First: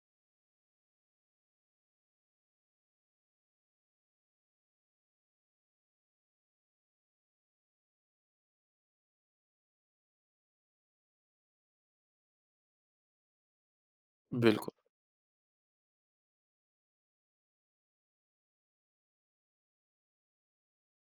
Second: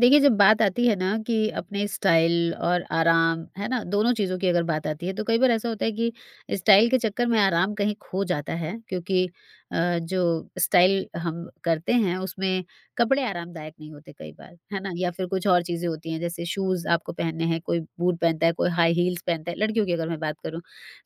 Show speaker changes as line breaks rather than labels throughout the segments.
देखिए, जब बात आती है ना कि अपने स्टाइल और आराम, है ना, दोनों चीज़ों की अगर बात आती है तो कई बार ऐसा होता है कि स्टाइल के चक्कर में आराम कहीं खो जाता है, क्योंकि जो स्टाइल हम करते हैं उसमें कपड़े आरामदायक नहीं होते कई बार,
बिल्कुल।
है ना। या फिर कुछ और चीज़ें होती हैं, जैसे शूज़ आपको पहनने हैं, कोई बूट पहनता है, कोई हाई हील्स पहनता है। लड़कियों की अगर मैं बात करूँ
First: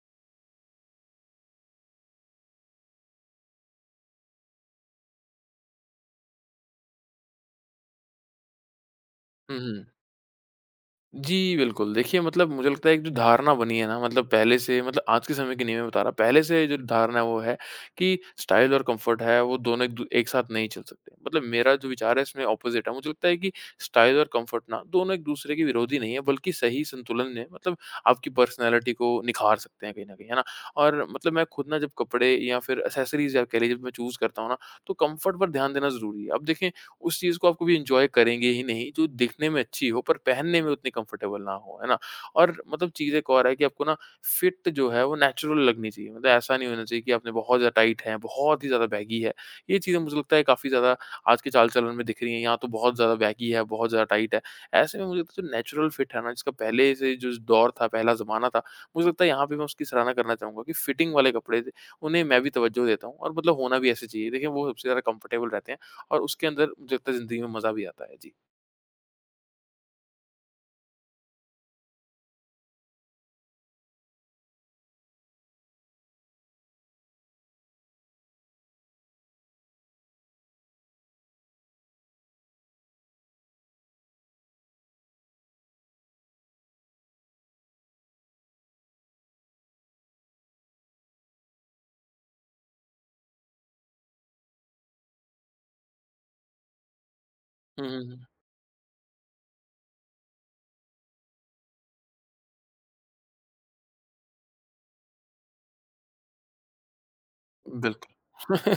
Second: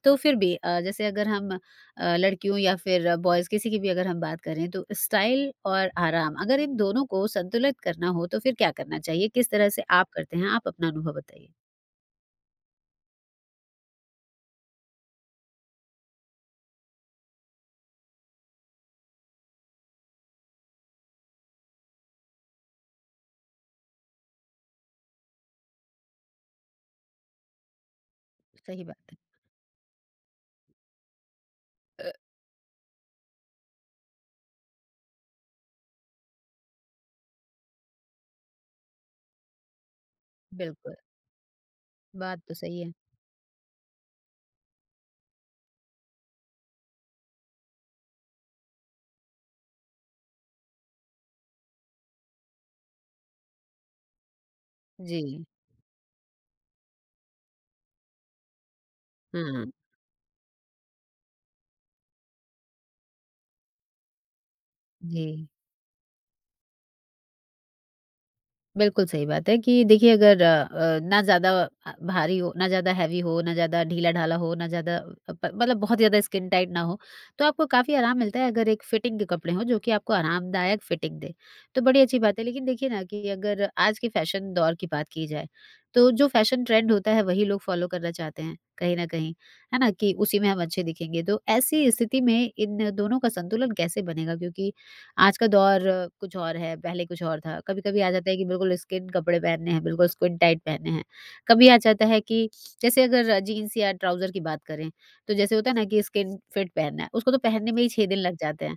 तो फिर भी जैसे अगर हम लड़कियों या फिर बॉयज़ किसी की भी अगर हम बात करें तो स्टाइल और आराम, अगर इन दोनों को संतुलित करना हो तो फिर क्या करना चाहिए? किस
हुँ,
तरह से
हुँ।
आप करते हैं? आप अपना अनुभव बताइए।
जी, बिल्कुल। देखिए मतलब मुझे लगता है एक जो धारणा बनी है ना मतलब पहले से मतलब आज के समय की नहीं मैं बता रहा, पहले से जो धारणा है वो है कि स्टाइल और कम्फ़र्ट है वो दोनों एक साथ नहीं चल सकते। मतलब मेरा जो विचार है इसमें अपोज़िट है। मुझे लगता है कि स्टाइल और कम्फ़र्ट ना दोनों एक-दूसरे के विरोधी नहीं है बल्कि सही संतुलन में मतलब आपकी
सही
पर्सनैलिटी को
बात है।
निखार सकते हैं कहीं न कहीं, है ना? और मतलब मैं खुद ना जब
अ
कपड़े या फिर एक्सेसरीज़ या कह लीजिए जब मैं चूज़ करता हूँ ना, तो कम्फ़र्ट पर ध्यान देना ज़रूरी है। अब देखें उस चीज़ को आप कभी एन्जॉय करेंगे ही नहीं जो दिखने में अच्छी हो पर पहनने में उतनी
बिल्कुल,
कंफर्टेबल ना हो, है ना?
बात तो
और
सही
मतलब
है।
चीज़ एक और है कि आपको ना फिट जो है वो नेचुरल लगनी चाहिए। मतलब ऐसा नहीं होना चाहिए कि आपने बहुत ज़्यादा टाइट है, बहुत ही ज़्यादा बैगी है। ये चीज़ें मुझे लगता है काफ़ी ज़्यादा आज के चाल-चलन में दिख रही हैं, या तो बहुत ज़्यादा बैगी है, बहुत ज़्यादा टाइट है। ऐसे में मुझे लगता
जी,
है जो नेचुरल फिट है ना जिसका पहले से जो दौर था, पहला ज़माना था, मुझे लगता है यहाँ पे मैं
हाँ,
उसकी सराहना करना चाहूँगा कि फिटिंग वाले कपड़े थे, उन्हें मैं भी तवज्जो देता हूँ और मतलब होना भी ऐसे चाहिए। देखिए वो सबसे ज़्यादा
जी।
कंफर्टेबल रहते हैं। और उसके अंदर मुझे लगता है ज़िंदगी में मज़ा भी आता है। जी।
बिल्कुल सही बात है कि देखिए, अगर ना ज़्यादा भारी हो, ना ज़्यादा हैवी हो, ना ज़्यादा ढीला-ढाला हो, ना ज़्यादा अ, प मतलब बहुत ज़्यादा स्किन टाइट ना हो, तो आपको काफ़ी आराम मिलता है। अगर एक फिटिंग के कपड़े हों जो कि आपको आरामदायक फिटिंग दें, तो बड़ी अच्छी बात है। लेकिन देखिए ना कि अगर आज के फैशन दौर की बात की जाए, तो जो फैशन ट्रेंड होता है वही लोग फॉलो करना चाहते हैं कहीं न कहीं, है ना? कि उसी में हम अच्छे दिखेंगे। तो ऐसी स्थिति में इन दोनों का संतुलन कैसे बनेगा? क्योंकि आज का दौर कुछ और है, पहले कुछ और था।
हुँ,
कभी-कभी
हुँ,
आ
हुँ।
जाता है कि बिल्कुल स्किन कपड़े पहनने हैं, बिल्कुल स्किन टाइट पहनने हैं। कभी आ जाता है कि जैसे अगर जीन्स या ट्राउज़र की बात करें, तो जैसे होता है ना कि स्किन फिट पहनना है, उसको तो पहनने में ही 6 दिन लग जाते
बिल्कुल।
हैं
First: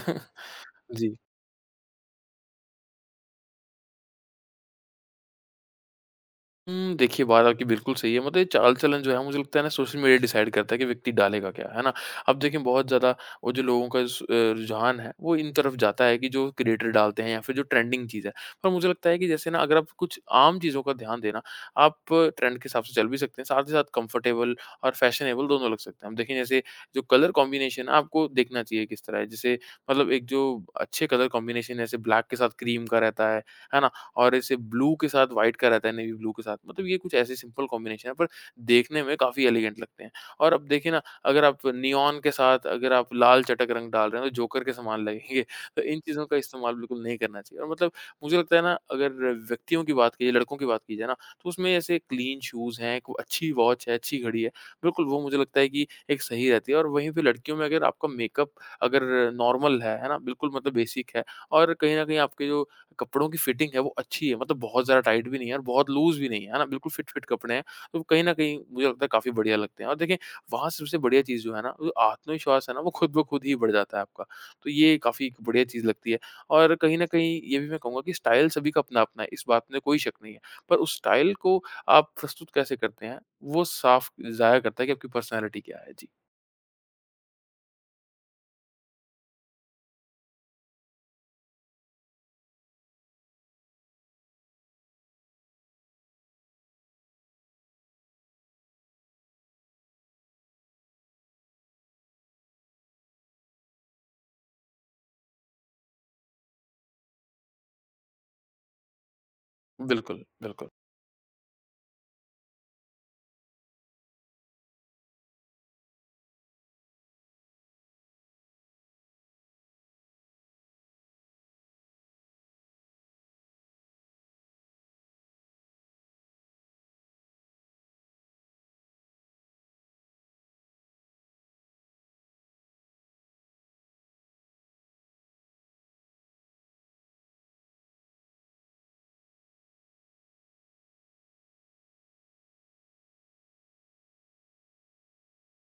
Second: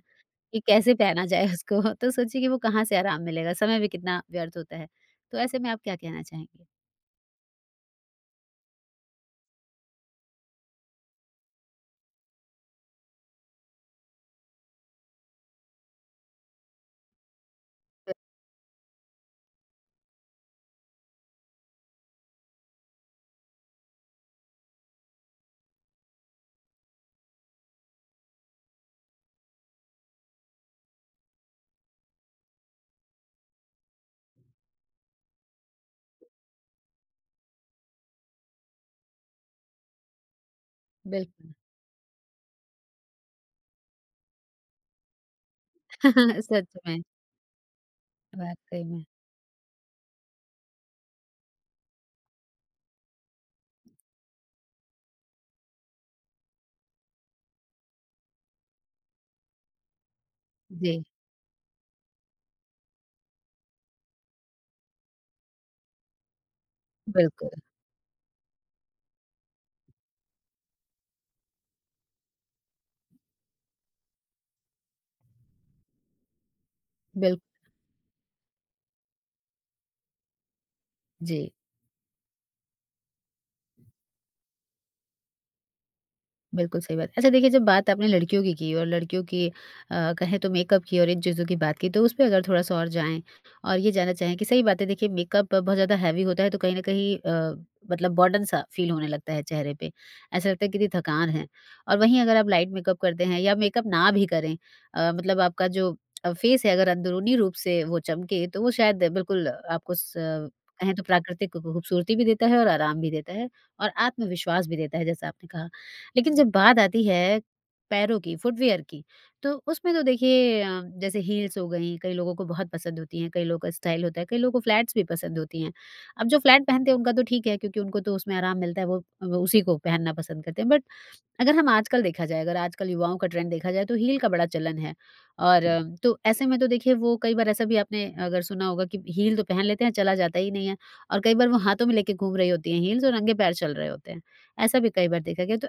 कि कैसे
जी।
पहना जाए उसको। तो सोचिए कि वो कहाँ से आराम मिलेगा, समय भी कितना व्यर्थ होता है। तो ऐसे में आप क्या कहना चाहेंगे?
देखिए बात आपकी बिल्कुल सही है। मतलब ये चाल-चलन जो है मुझे लगता है ना सोशल मीडिया डिसाइड करता है कि व्यक्ति डालेगा क्या, है ना? अब देखें बहुत ज़्यादा वो जो लोगों का रुझान है वो इन तरफ जाता है कि जो क्रिएटर डालते हैं या फिर जो ट्रेंडिंग चीज़ है। पर मुझे लगता है कि जैसे ना अगर आप कुछ आम चीज़ों का ध्यान देना, आप ट्रेंड के हिसाब से चल भी सकते हैं, साथ ही साथ कंफर्टेबल और फैशनेबल दोनों लग सकते हैं। अब देखें जैसे जो कलर कॉम्बिनेशन है आपको देखना चाहिए किस तरह है। जैसे मतलब एक जो अच्छे कलर कॉम्बिनेशन है जैसे ब्लैक के साथ क्रीम का रहता है ना? और ऐसे ब्लू के साथ व्हाइट का रहता है नेवी ब्लू के साथ। मतलब ये कुछ ऐसे सिंपल कॉम्बिनेशन है पर देखने में काफ़ी एलिगेंट लगते हैं। और अब देखिए ना अगर
बिल्कुल,
आप नियॉन के साथ अगर आप लाल चटक रंग डाल रहे हैं तो जोकर के समान लगेंगे। तो इन चीज़ों का
सच
इस्तेमाल
में,
बिल्कुल नहीं करना चाहिए। और मतलब मुझे लगता है ना
वाक़ई में।
अगर व्यक्तियों की बात की जाए, लड़कों की बात की जाए ना तो उसमें ऐसे क्लीन शूज़ हैं, एक अच्छी वॉच है, अच्छी घड़ी है। बिल्कुल वो मुझे लगता है कि एक सही रहती है और वहीं पे लड़कियों में अगर आपका मेकअप अगर नॉर्मल है ना? बिल्कुल मतलब
जी,
बेसिक है और कहीं न कहीं आपके जो कपड़ों की फ़िटिंग है वो अच्छी है, मतलब बहुत ज़्यादा टाइट भी नहीं है और बहुत लूज़ भी नहीं है, है ना? बिल्कुल फ़िट-फ़िट
बिल्कुल,
कपड़े हैं, तो कहीं न कहीं मुझे लगता है काफ़ी बढ़िया लगते हैं और देखिए, वहाँ से सबसे बढ़िया चीज़ जो है ना, वो आत्मविश्वास है ना, वो खुद ब खुद ही बढ़ जाता है आपका। तो ये काफ़ी एक बढ़िया चीज़ लगती है और कहीं न
बिल
कहीं ये भी मैं कहूँगा कि स्टाइल सभी का अपना-अपना है, इस बात में कोई शक नहीं है, पर उस स्टाइल
जी।
को आप प्रस्तुत कैसे करते हैं, वो साफ़ ज़ाहिर करता है कि आपकी पर्सनैलिटी क्या है। जी,
बिल्कुल सही बात। अच्छा, देखिए जब बात आपने लड़कियों की और लड़कियों की कहें तो मेकअप की और इन चीज़ों की बात की, तो उस पे अगर थोड़ा-सा और जाएँ और ये जानना चाहें कि सही बात है। देखिए, मेकअप बहुत ज़्यादा हेवी होता है तो कहीं न कहीं मतलब बर्डन-सा फ़ील होने लगता है चेहरे पे। ऐसा लगता है कितनी थकान है। और वहीं अगर आप लाइट मेकअप करते हैं या मेकअप ना भी करें, मतलब आपका जो फेस है अगर अंदरूनी रूप से वो चमके तो वो शायद बिल्कुल आपको
बिल्कुल, बिल्कुल।
कहें तो प्राकृतिक खूबसूरती भी देता है और आराम भी देता है और आत्मविश्वास भी देता है, जैसा आपने कहा। लेकिन जब बात आती है पैरों की, फुटवियर की, तो उसमें तो देखिए जैसे हील्स हो गईं, कई लोगों को बहुत पसंद होती हैं, कई लोगों का स्टाइल होता है, कई लोगों को फ्लैट्स भी पसंद होती हैं। अब जो फ्लैट पहनते हैं उनका तो ठीक है, क्योंकि उनको तो उसमें आराम मिलता है, वो उसी को पहनना पसंद करते हैं। बट अगर हम आजकल देखा जाए, अगर आजकल युवाओं का ट्रेंड देखा जाए तो हील का बड़ा चलन है। और हुँ। तो ऐसे में तो देखिए, वो कई बार, ऐसा भी आपने अगर सुना होगा कि हील तो पहन लेते हैं, चला जाता ही नहीं है, और कई बार वो हाथों में लेके घूम रही होती हैं हील्स और नंगे पैर चल रहे होते हैं। ऐसा भी कई बार देखा गया है। तो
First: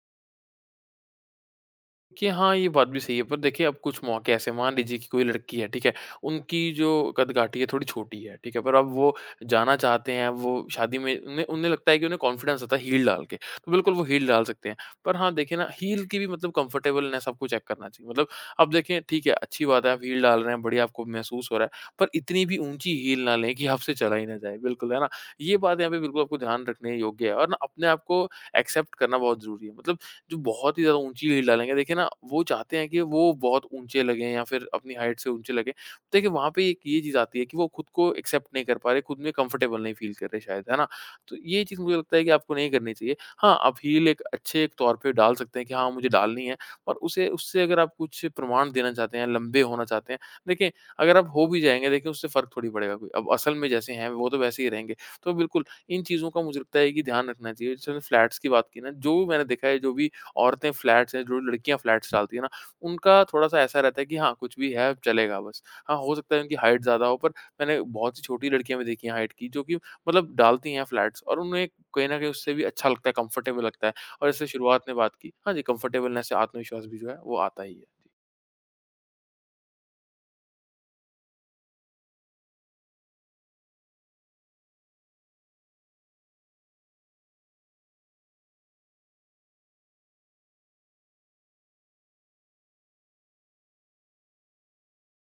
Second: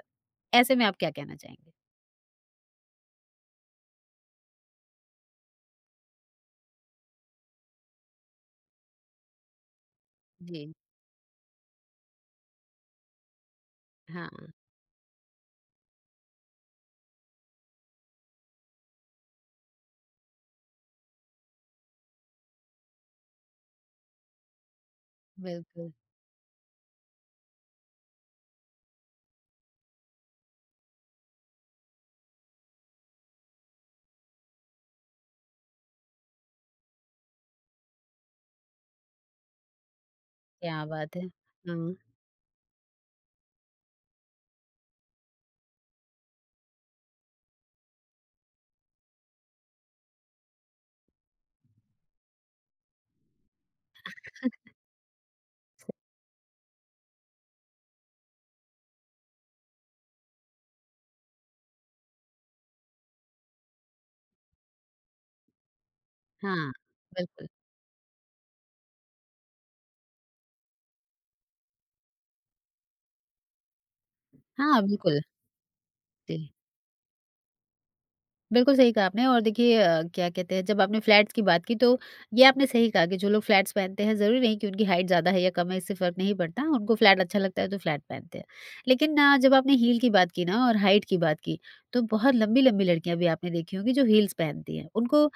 ऐसे में आप क्या कहना चाहेंगे?
कि हाँ, ये बात भी सही है, पर देखिए अब कुछ मौके ऐसे मान लीजिए कि कोई लड़की है, ठीक है? उनकी जो कदकाठी है थोड़ी छोटी है, ठीक है? पर अब वो जाना चाहते हैं, वो
जी,
शादी में उन्हें उन्हें लगता है कि उन्हें कॉन्फिडेंस आता है हील डाल के, तो बिल्कुल वो हील डाल
हाँ,
सकते हैं। पर हाँ, देखिए ना हील की भी मतलब कम्फर्टेबलनेस आपको चेक करना चाहिए। मतलब अब देखें ठीक है, अच्छी बात है आप हील डाल रहे हैं, बढ़िया आपको महसूस हो रहा है, पर इतनी भी ऊँची हील ना लें कि आपसे चला ही ना जाए, बिल्कुल, है ना? ये बात यहाँ
बिल्कुल।
पे बिल्कुल आपको ध्यान रखने योग्य है और ना अपने आप को एक्सेप्ट करना बहुत ज़रूरी है। मतलब जो बहुत ही ज़्यादा ऊँची हील डालेंगे, देखिए ना वो चाहते हैं कि वो बहुत ऊँचे लगें या फिर अपनी हाइट से ऊँचे लगें। देखिए वहाँ पे एक ये चीज़ आती है कि वो खुद को एक्सेप्ट नहीं कर पा रहे, खुद में कंफर्टेबल नहीं फ़ील कर रहे शायद, है
क्या
ना?
बात है!
तो ये चीज़
हाँ,
मुझे लगता है कि आपको नहीं करनी चाहिए। हाँ, आप हील एक अच्छे एक तौर पे डाल सकते हैं कि हाँ, मुझे डालनी है और उसे उससे अगर आप कुछ प्रमाण देना चाहते हैं, लंबे होना चाहते हैं, देखिए अगर आप हो भी जाएँगे देखिए उससे फ़र्क थोड़ी पड़ेगा कोई। अब असल में जैसे हैं वो तो वैसे ही रहेंगे। तो बिल्कुल इन चीज़ों का मुझे लगता है कि ध्यान रखना चाहिए। जैसे फ्लैट्स की बात की ना, जो भी मैंने देखा है, जो भी औरतें फ्लैट्स हैं, जो लड़कियाँ फ्लैट्स डालती हैं ना, उनका थोड़ा-सा ऐसा रहता है कि हाँ, कुछ भी है, चलेगा बस। हाँ, हो सकता है उनकी
हाँ,
हाइट ज़्यादा हो, पर
बिल्कुल।
मैंने बहुत सी छोटी लड़कियाँ भी देखी हैं हाइट की, जो कि मतलब डालती हैं फ्लैट्स और उन्हें कहीं न कहीं उससे भी अच्छा लगता है, कम्फ़र्टेबल लगता है और इससे
हाँ,
शुरुआत में बात
बिल्कुल,
की। हाँ जी, कम्फ़र्टेबलनेस से
जी।
आत्मविश्वास भी जो है, वो आता ही है।
बिल्कुल सही कहा आपने। और देखिए क्या कहते हैं, जब आपने फ्लैट्स की बात की, तो ये आपने सही कहा कि जो लोग फ्लैट्स पहनते हैं, ज़रूरी नहीं कि उनकी हाइट ज़्यादा है या कम है, इससे फ़र्क नहीं पड़ता, उनको फ्लैट अच्छा लगता है तो फ्लैट पहनते हैं। लेकिन जब आपने हील की बात की ना और हाइट की बात की, तो बहुत लंबी लंबी लड़कियां भी आपने देखी होंगी जो हील्स पहनती हैं। उनको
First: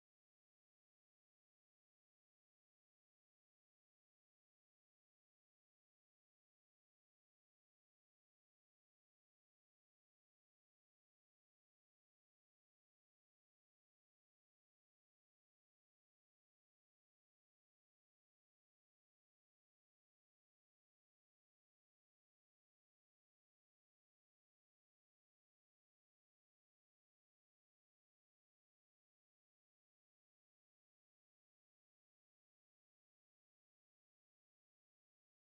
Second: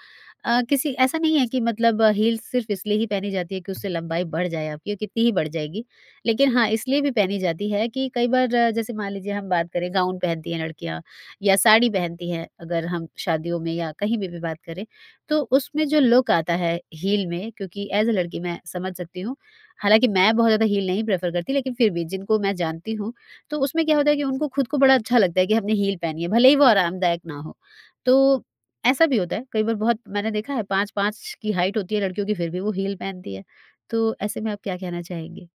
किसी ऐसा नहीं है कि मतलब हील्स सिर्फ इसलिए ही पहनी जाती है कि उससे लंबाई बढ़ जाए आपकी, और कितनी ही बढ़ जाएगी। लेकिन हाँ, इसलिए भी पहनी जाती है कि कई बार जैसे मान लीजिए, हम बात करें, गाउन पहनती हैं लड़कियां या साड़ी पहनती हैं, अगर हम शादियों में या कहीं भी बात करें, तो उसमें जो लुक आता है हील में, क्योंकि ऐज़ अ लड़की मैं समझ सकती हूँ, हालाँकि मैं बहुत ज़्यादा हील नहीं प्रेफ़र करती, लेकिन फिर भी जिनको मैं जानती हूँ, तो उसमें क्या होता है कि उनको खुद को बड़ा अच्छा लगता है कि हमने हील पहनी है, भले ही वो आरामदायक ना हो। तो ऐसा भी होता है। कई बार बहुत मैंने देखा है, 5-5 की हाइट होती है लड़कियों की, फिर भी वो हील पहनती है। तो ऐसे में आप क्या कहना चाहेंगे?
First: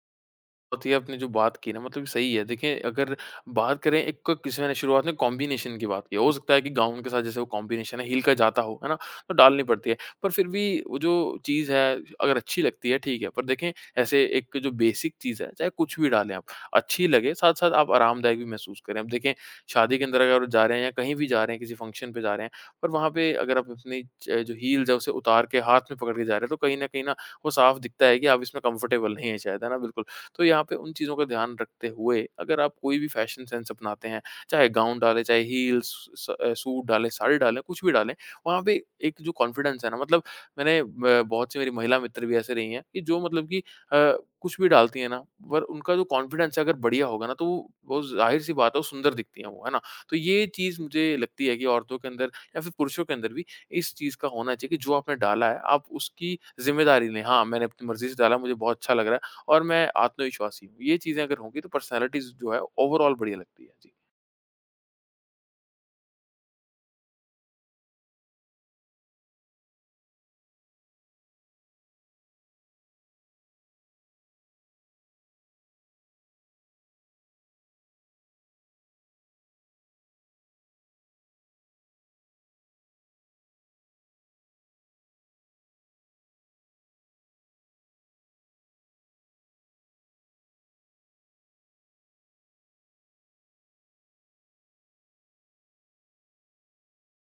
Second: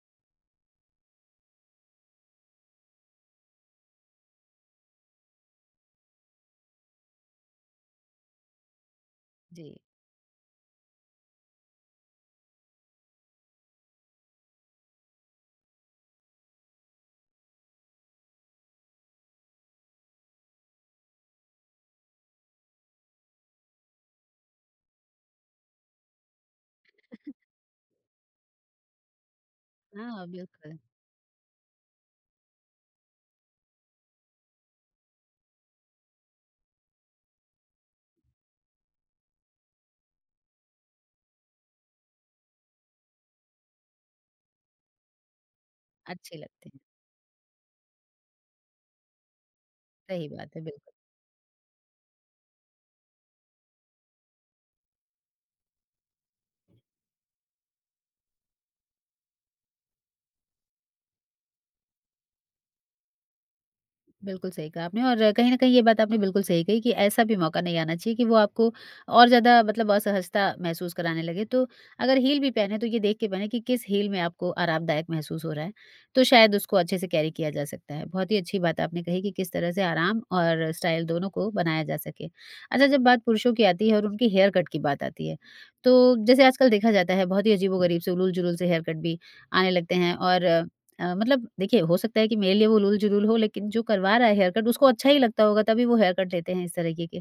बहुत ही आपने जो बात की ना मतलब सही है। देखिए अगर बात करें किसी ने शुरुआत में कॉम्बिनेशन की बात की। हो सकता है कि गाउन के साथ जैसे वो कॉम्बिनेशन है, हील का जाता हो, है ना? तो डालनी
जी,
पड़ती है। पर फिर भी वो जो चीज़ है अगर अच्छी लगती है ठीक है। पर देखें ऐसे एक जो बेसिक चीज़ है चाहे कुछ भी डालें आप, अच्छी लगे साथ-साथ आप आरामदायक भी महसूस करें। अब देखें शादी के अंदर अगर जा रहे हैं या कहीं भी जा रहे हैं, किसी फंक्शन पे जा रहे हैं पर वहाँ पे अगर आप अपनी च जो हील्स है उसे उतार के हाथ में पकड़ के जा रहे हैं तो कहीं न कहीं ना वो साफ दिखता है कि आप इसमें कम्फर्टेबल नहीं है शायद, है ना? बिल्कुल।
हाँ,
तो यहाँ पे
बिल्कुल,
उन चीज़ों का ध्यान रखते हुए अगर आप कोई भी फैशन सेंस अपनाते हैं, चाहे गाउन डालें, चाहे हील्स, सूट डालें, साड़ी डालें, कुछ भी डालें, वहाँ पे एक जो कॉन्फिडेंस है ना मतलब मैंने ब बहुत सी मेरी महिला मित्र भी ऐसे रही हैं कि जो मतलब कि अ, कुछ भी डालती हैं ना, पर उनका जो
अच्छी
कॉन्फिडेंस है
लगती
अगर
हैं।
बढ़िया होगा ना, तो वो बहुत ज़ाहिर-सी बात है, वो सुंदर दिखती हैं वो, है ना? तो
सही
ये
बात है,
चीज़
बिल्कुल।
मुझे लगती है कि औरतों के अंदर या फिर पुरुषों के अंदर भी इस चीज़ का होना चाहिए कि जो आपने डाला है, आप उसकी ज़िम्मेदारी लें। हाँ, मैंने अपनी मर्ज़ी से डाला, मुझे बहुत अच्छा लग रहा है। और मैं आत्मविश्वासी हूँ। ये चीज़ें अगर होंगी तो पर्सनैलिटीज़ जो है ओवरऑल बढ़िया लगती है। जी।
बिल्कुल सही कहा आपने। और कहीं न कहीं ये बात आपने बिल्कुल सही कही कि ऐसा भी मौका नहीं आना चाहिए कि वो आपको और ज़्यादा मतलब असहजता महसूस कराने लगे। तो अगर हील भी पहने तो ये देख के पहने कि किस हील में आपको आरामदायक महसूस हो रहा है, तो शायद उसको अच्छे से कैरी किया जा सकता है। बहुत ही अच्छी बात आपने कही कि किस तरह से आराम और स्टाइल दोनों को बनाया जा सके। अच्छा, जब बात पुरुषों की आती है और उनकी हेयर कट की बात आती है, तो जैसे आजकल देखा जाता है बहुत ही अजीबो-गरीब से उलूल-जुलूल से हेयर कट भी आने लगते हैं, और मतलब देखिए, हो सकता है कि मेरे लिए वो उलूल-जुलूल हो, लेकिन जो करवा रहा है हेयर कट उसको अच्छा ही लगता होगा तभी वो हेयर कट लेते हैं इस तरीके के।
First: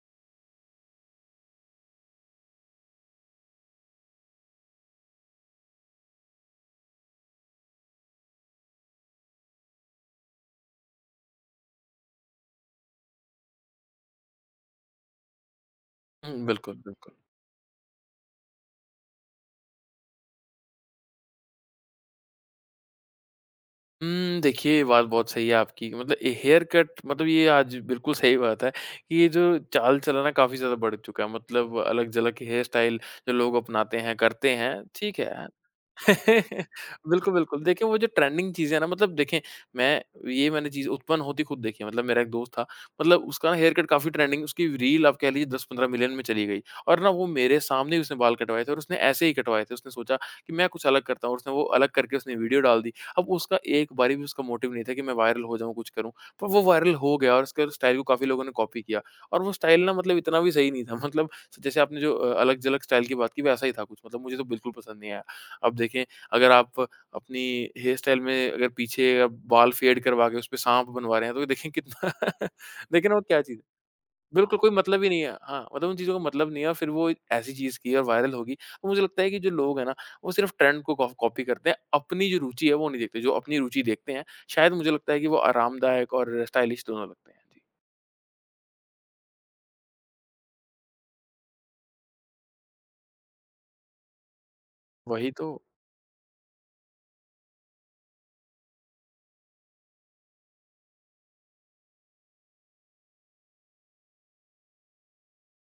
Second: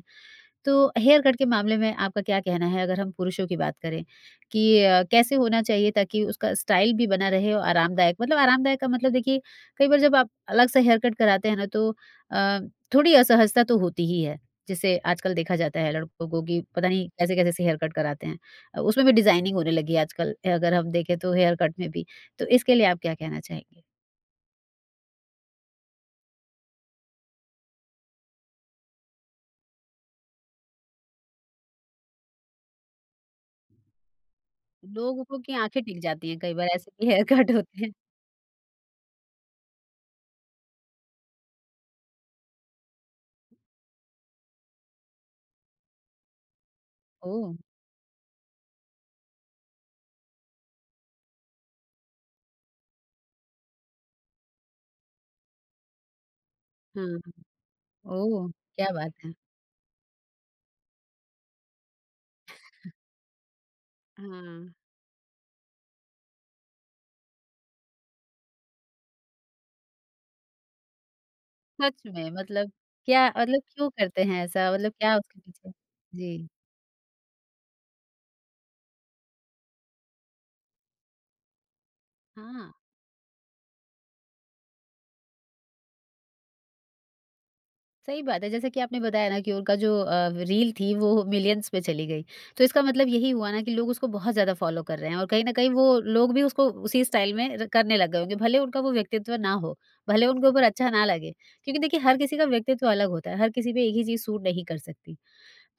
तो हेयर कट के मामले में आपका क्या कहना है, अगर हम पुरुषों की बात करें, कि कैसे होना चाहिए ताकि उसका स्टाइल भी बना रहे और आरामदायक, मतलब आरामदायक का मतलब देखिए, कई बार जब आप अलग से हेयर कट कराते हैं ना तो अ, थोड़ी असहजता तो होती ही है। जिसे आजकल देखा जाता है लड़कों को
हुँ,
कि
बिल्कुल,
पता नहीं
बिल्कुल।
कैसे-कैसे से हेयर कट कराते हैं। उसमें भी डिज़ाइनिंग होने लगी है आजकल, अगर हम देखें तो हेयर कट में भी। तो इसके लिए आप क्या कहना चाहेंगे?
देखिए ये बात बहुत सही है आपकी मतलब ए हेयर कट मतलब ये आज बिल्कुल सही बात है कि ये जो चाल-चलन है काफ़ी ज़्यादा बढ़ चुका है। मतलब अलग-झलक हेयर स्टाइल जो लोग अपनाते हैं, करते हैं, ठीक
लोगों
है।
की आँखें टिक जाती हैं, कई बार ऐसे भी हेयर
बिल्कुल,
कट
बिल्कुल।
होते
देखिए
हैं।
वो जो ट्रेंडिंग चीज़ें हैं ना मतलब देखें मैं ये मैंने चीज़ उत्पन्न होती खुद देखी है। मतलब मेरा एक दोस्त था मतलब उसका ना हेयर कट काफ़ी ट्रेंडिंग उसकी रील आप कह लीजिए 10-15 मिलियन में चली गई और ना वो
ओह!
मेरे सामने ही उसने बाल कटवाए थे और उसने ऐसे ही कटवाए थे। उसने सोचा कि मैं कुछ अलग करता हूँ और उसने वो अलग करके उसने वीडियो डाल दी। अब उसका एक बारी भी उसका मोटिव नहीं था कि मैं वायरल हो जाऊँ, कुछ करूँ। पर वो वायरल
हाँ,
हो गया और उसके स्टाइल को काफ़ी लोगों
ओह!
ने कॉपी
क्या
किया
बात है।
और वो स्टाइल ना मतलब इतना भी सही नहीं था। मतलब जैसे आपने जो अलग-जलग स्टाइल की बात की वैसा ही था कुछ मतलब मुझे तो बिल्कुल
हाँ,
पसंद नहीं आया। अब देखें अगर आप अपनी हेयर स्टाइल में अगर पीछे आप बाल फेड करवा के उसपे साँप बनवा रहे हैं तो देखें
सच
कितना
में। मतलब,
देखें ना वो
क्या
क्या चीज़
मतलब
है।
क्यों करते हैं
बिल्कुल कोई
ऐसा? मतलब
मतलब ही
क्या
नहीं है।
उसके
हाँ,
पीछे।
मतलब उन चीज़ों का
जी,
मतलब नहीं है और फिर वो ऐसी चीज़ की और वायरल होगी। तो मुझे लगता है कि जो लोग हैं ना वो सिर्फ़ ट्रेंड को कॉफ कॉपी करते हैं, अपनी जो रुचि
हाँ,
है वो नहीं देखते। जो अपनी रुचि देखते हैं शायद मुझे लगता है कि वो आरामदायक और स्टाइलिश दोनों लगते हैं। जी,
सही बात है, जैसे कि आपने बताया ना कि उनका जो रील थी वो मिलियंस में चली गई। तो इसका मतलब यही हुआ ना कि लोग उसको बहुत ज़्यादा फ़ॉलो कर रहे हैं, और
वही
कहीं
तो
न कहीं वो लोग भी उसको उसी स्टाइल में र करने लग गए होंगे। भले उनका वो व्यक्तित्व ना हो, भले उनके ऊपर अच्छा ना लगे। क्योंकि देखिए, हर किसी का व्यक्तित्व अलग होता है, हर किसी पे एक ही चीज़ सूट नहीं कर सकती।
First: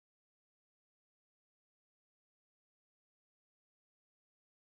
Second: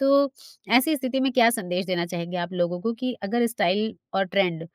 तो ऐसी स्थिति में क्या संदेश देना चाहेंगे आप लोगों को, कि अगर स्टाइल और ट्रेंड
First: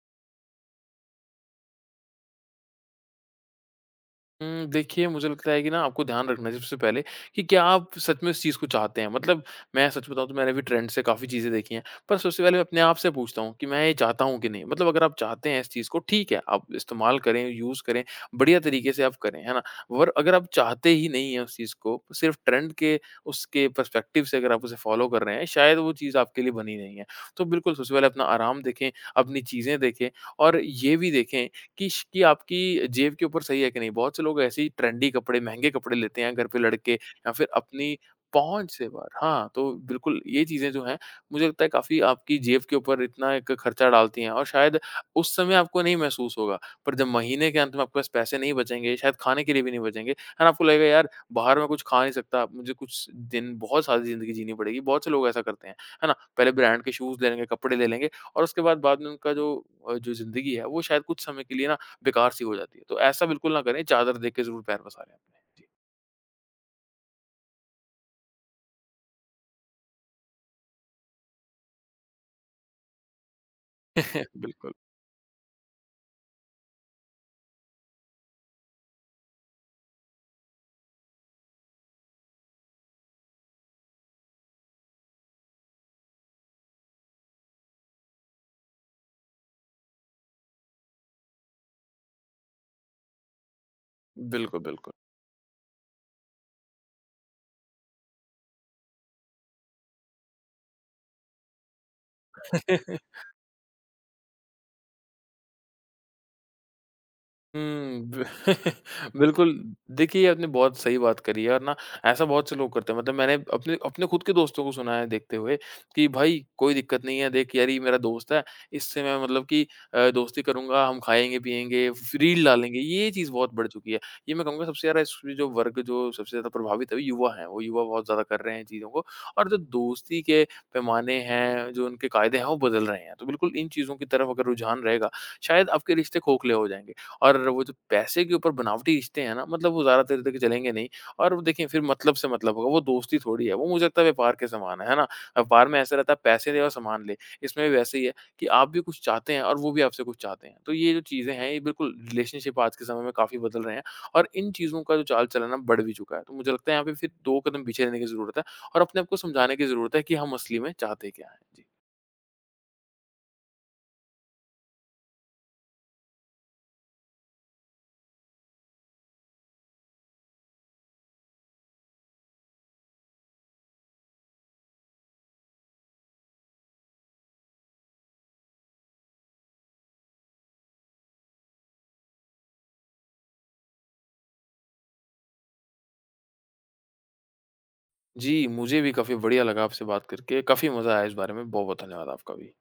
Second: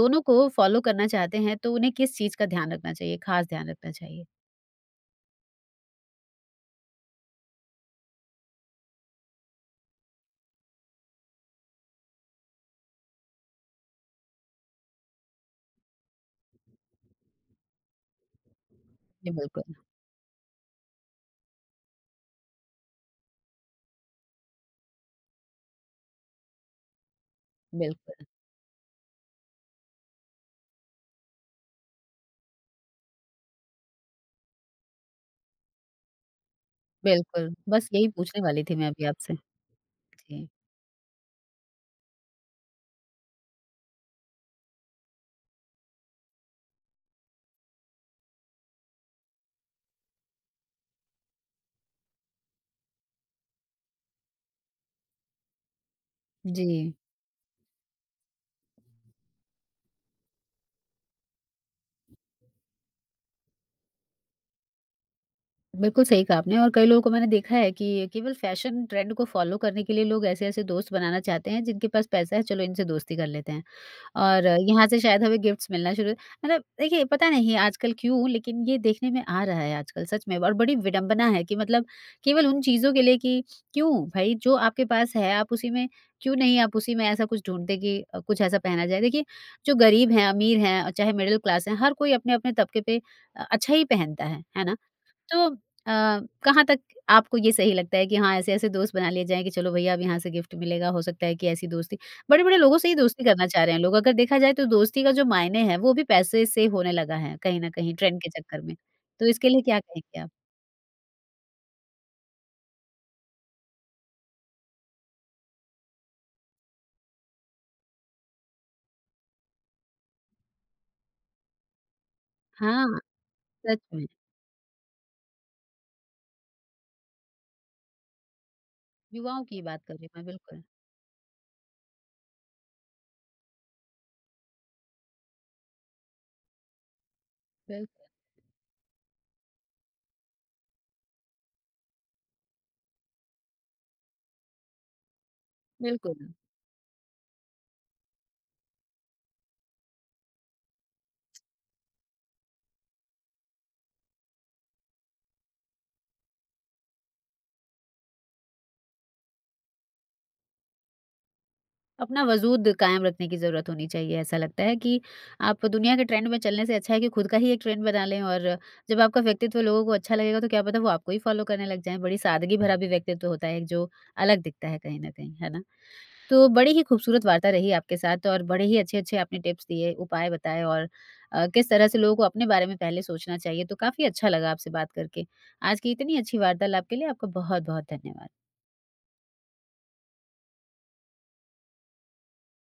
दोनों को फॉलो करना चाहते हैं तो उन्हें किस चीज़ का ध्यान रखना चाहिए, खास ध्यान रखना चाहिए?
देखिए मुझे लगता है कि ना आपको ध्यान रखना है सबसे पहले कि क्या आप सच में उस चीज़ को चाहते हैं? मतलब मैं सच बताऊँ तो मैंने भी ट्रेंड से काफ़ी चीज़ें देखी हैं, पर सबसे पहले मैं अपने आप से पूछता हूँ कि मैं ये चाहता हूँ कि नहीं? मतलब अगर आप चाहते हैं इस चीज़ को ठीक है, आप इस्तेमाल करें, यूज़ करें, बढ़िया तरीके से आप
जी,
करें, है ना?
बिल्कुल,
और अगर आप चाहते ही नहीं हैं उस चीज़ को, सिर्फ़ ट्रेंड के उसके पर्सपेक्टिव से अगर आप उसे फ़ॉलो कर रहे हैं, शायद वो चीज़ आपके लिए बनी नहीं है। तो बिल्कुल सबसे पहले अपना
बिल्कुल,
आराम देखें, अपनी चीज़ें देखें और ये भी देखें किश कि आपकी जेब के ऊपर सही है कि नहीं। बहुत से लोग ऐसे ही ट्रेंडी कपड़े, महँगे कपड़े लेते हैं घर पे लड़के या फिर
बिल्कुल। बस
अपनी
यही पूछने वाली
पहुँच
थी मैं
से
अभी
बाहर
आपसे।
हाँ, तो बिल्कुल ये
जी,
चीज़ें जो हैं मुझे लगता है काफ़ी आपकी जेब के ऊपर इतना एक खर्चा डालती हैं और शायद उस समय आपको नहीं महसूस होगा। पर जब महीने के अंत में आपके पास पैसे नहीं बचेंगे, शायद खाने के लिए भी नहीं बचेंगे, है ना? आपको लगेगा यार बाहर मैं कुछ खा नहीं सकता, मुझे कुछ दिन बहुत सारी ज़िंदगी जीनी पड़ेगी। बहुत से लोग ऐसा करते हैं, है ना? पहले
जी।
ब्रांड के शूज़ ले लेंगे, कपड़े ले लेंगे और उसके बाद बाद में उनका जो जो ज़िंदगी है वो शायद कुछ समय के लिए ना बेकार सी हो जाती है। तो ऐसा बिल्कुल ना करें, चादर देख के ज़रूर पैर पसारें अपने। जी।
बिल्कुल सही कहा आपने। और कई लोगों को मैंने देखा है कि केवल फैशन ट्रेंड को फॉलो करने के लिए लोग ऐसे-ऐसे दोस्त बनाना चाहते हैं जिनके पास पैसा है, चलो इनसे दोस्ती कर लेते हैं। और
बिल्कुल,
यहाँ से शायद हमें गिफ्ट्स मिलना शुरू, मतलब देखिए, पता नहीं आजकल क्यों, लेकिन ये देखने में आ रहा है आजकल सच में, और बड़ी विडंबना है कि मतलब, केवल उन चीज़ों के लिए कि क्यों भाई, जो आपके पास है आप उसी में क्यों नहीं, आप उसी में ऐसा कुछ ढूंढते कि कुछ ऐसा पहना जाए। देखिए, जो गरीब हैं अमीर हैं और चाहे मिडिल क्लास हैं, हर कोई अपने अपने तबके पे अच्छा ही पहनता है
बिल्कुल,
है ना?
बिल्कुल।
तो कहाँ तक आपको ये सही लगता है कि हाँ, ऐसे-ऐसे दोस्त बना लिए जाएँ कि चलो भैया अब यहाँ से गिफ्ट मिलेगा, हो सकता है कि ऐसी दोस्ती, बड़े-बड़े लोगों से ही दोस्ती करना चाह रहे हैं लोग। अगर देखा जाए तो दोस्ती का जो मायने है, वो भी पैसे से होने लगा है कहीं न कहीं ट्रेंड
ब
के चक्कर में। तो इसके
बिल्कुल,
लिए क्या कहेंगे
देखिए
आप?
आपने बहुत सही बात करी है और ना ऐसा बहुत से लोग करते हैं। मतलब मैंने अपने अपने खुद के दोस्तों को सुना है देखते हुए कि भाई कोई दिक्कत नहीं है, देख यार ये मेरा दोस्त है, इससे मैं मतलब कि दोस्ती करूँगा, हम खाएँगे-पिएँगे, रील डालेंगे,
हाँ,
ये चीज़ बहुत बढ़
सच
चुकी है।
में।
ये मैं कहूँगा सबसे ज़्यादा इस जो वर्ग जो सबसे ज़्यादा प्रभावित है वो युवा हैं, वो युवा बहुत ज़्यादा कर रहे हैं चीज़ों को
युवाओं
और जो
की बात कर रही हूँ
दोस्ती
मैं,
के
बिल्कुल।
पैमाने हैं, जो उनके कायदे हैं वो बदल रहे हैं। तो बिल्कुल इन चीज़ों की तरफ अगर रुझान रहेगा, शायद आपके रिश्ते खोखले हो जाएँगे। और वो जो
बिल्कुल,
पैसे के ऊपर बनावटी रिश्ते हैं ना मतलब वो ज़्यादा देर तक चलेंगे नहीं और वो देखिए फिर मतलब से मतलब होगा, वो दोस्ती थोड़ी है, वो मुझे लगता है व्यापार के समान है ना? व्यापार में ऐसा रहता है
बिल्कुल।
पैसे दे और सामान ले, इसमें भी वैसे ही है कि आप भी कुछ चाहते हैं और वो भी आपसे कुछ चाहते हैं। तो ये जो चीज़ें हैं ये बिल्कुल रिलेशनशिप आज के समय में काफ़ी बदल रहे हैं और इन चीज़ों का जो चाल-चलन है ना बढ़ भी चुका है। तो मुझे लगता है यहाँ पे फिर 2 कदम पीछे रहने की ज़रूरत है और अपने आप को समझाने की ज़रूरत है कि हम असली में चाहते क्या हैं। जी।
अपना वजूद कायम रखने की ज़रूरत होनी चाहिए, ऐसा लगता है कि आप दुनिया के ट्रेंड में चलने से अच्छा है कि खुद का ही एक ट्रेंड बना लें, और जब आपका व्यक्तित्व लोगों को अच्छा लगेगा तो क्या पता वो आपको ही फ़ॉलो करने लग जाएँ। बड़ी सादगी भरा भी व्यक्तित्व होता है एक, जो अलग दिखता है कहीं न कहीं, है ना? तो बड़ी ही खूबसूरत वार्ता रही आपके साथ, और बड़े ही अच्छे-अच्छे आपने टिप्स दिए, उपाय बताए, और किस तरह से लोगों को अपने बारे में पहले सोचना चाहिए, तो काफ़ी अच्छा लगा आपसे बात करके। आज की इतनी अच्छी वार्तालाप के लिए आपका बहुत-बहुत धन्यवाद।
जी, मुझे भी काफ़ी बढ़िया लगा आपसे बात करके, काफ़ी मज़ा आया इस बारे में। बहुत-बहुत धन्यवाद आपका भी।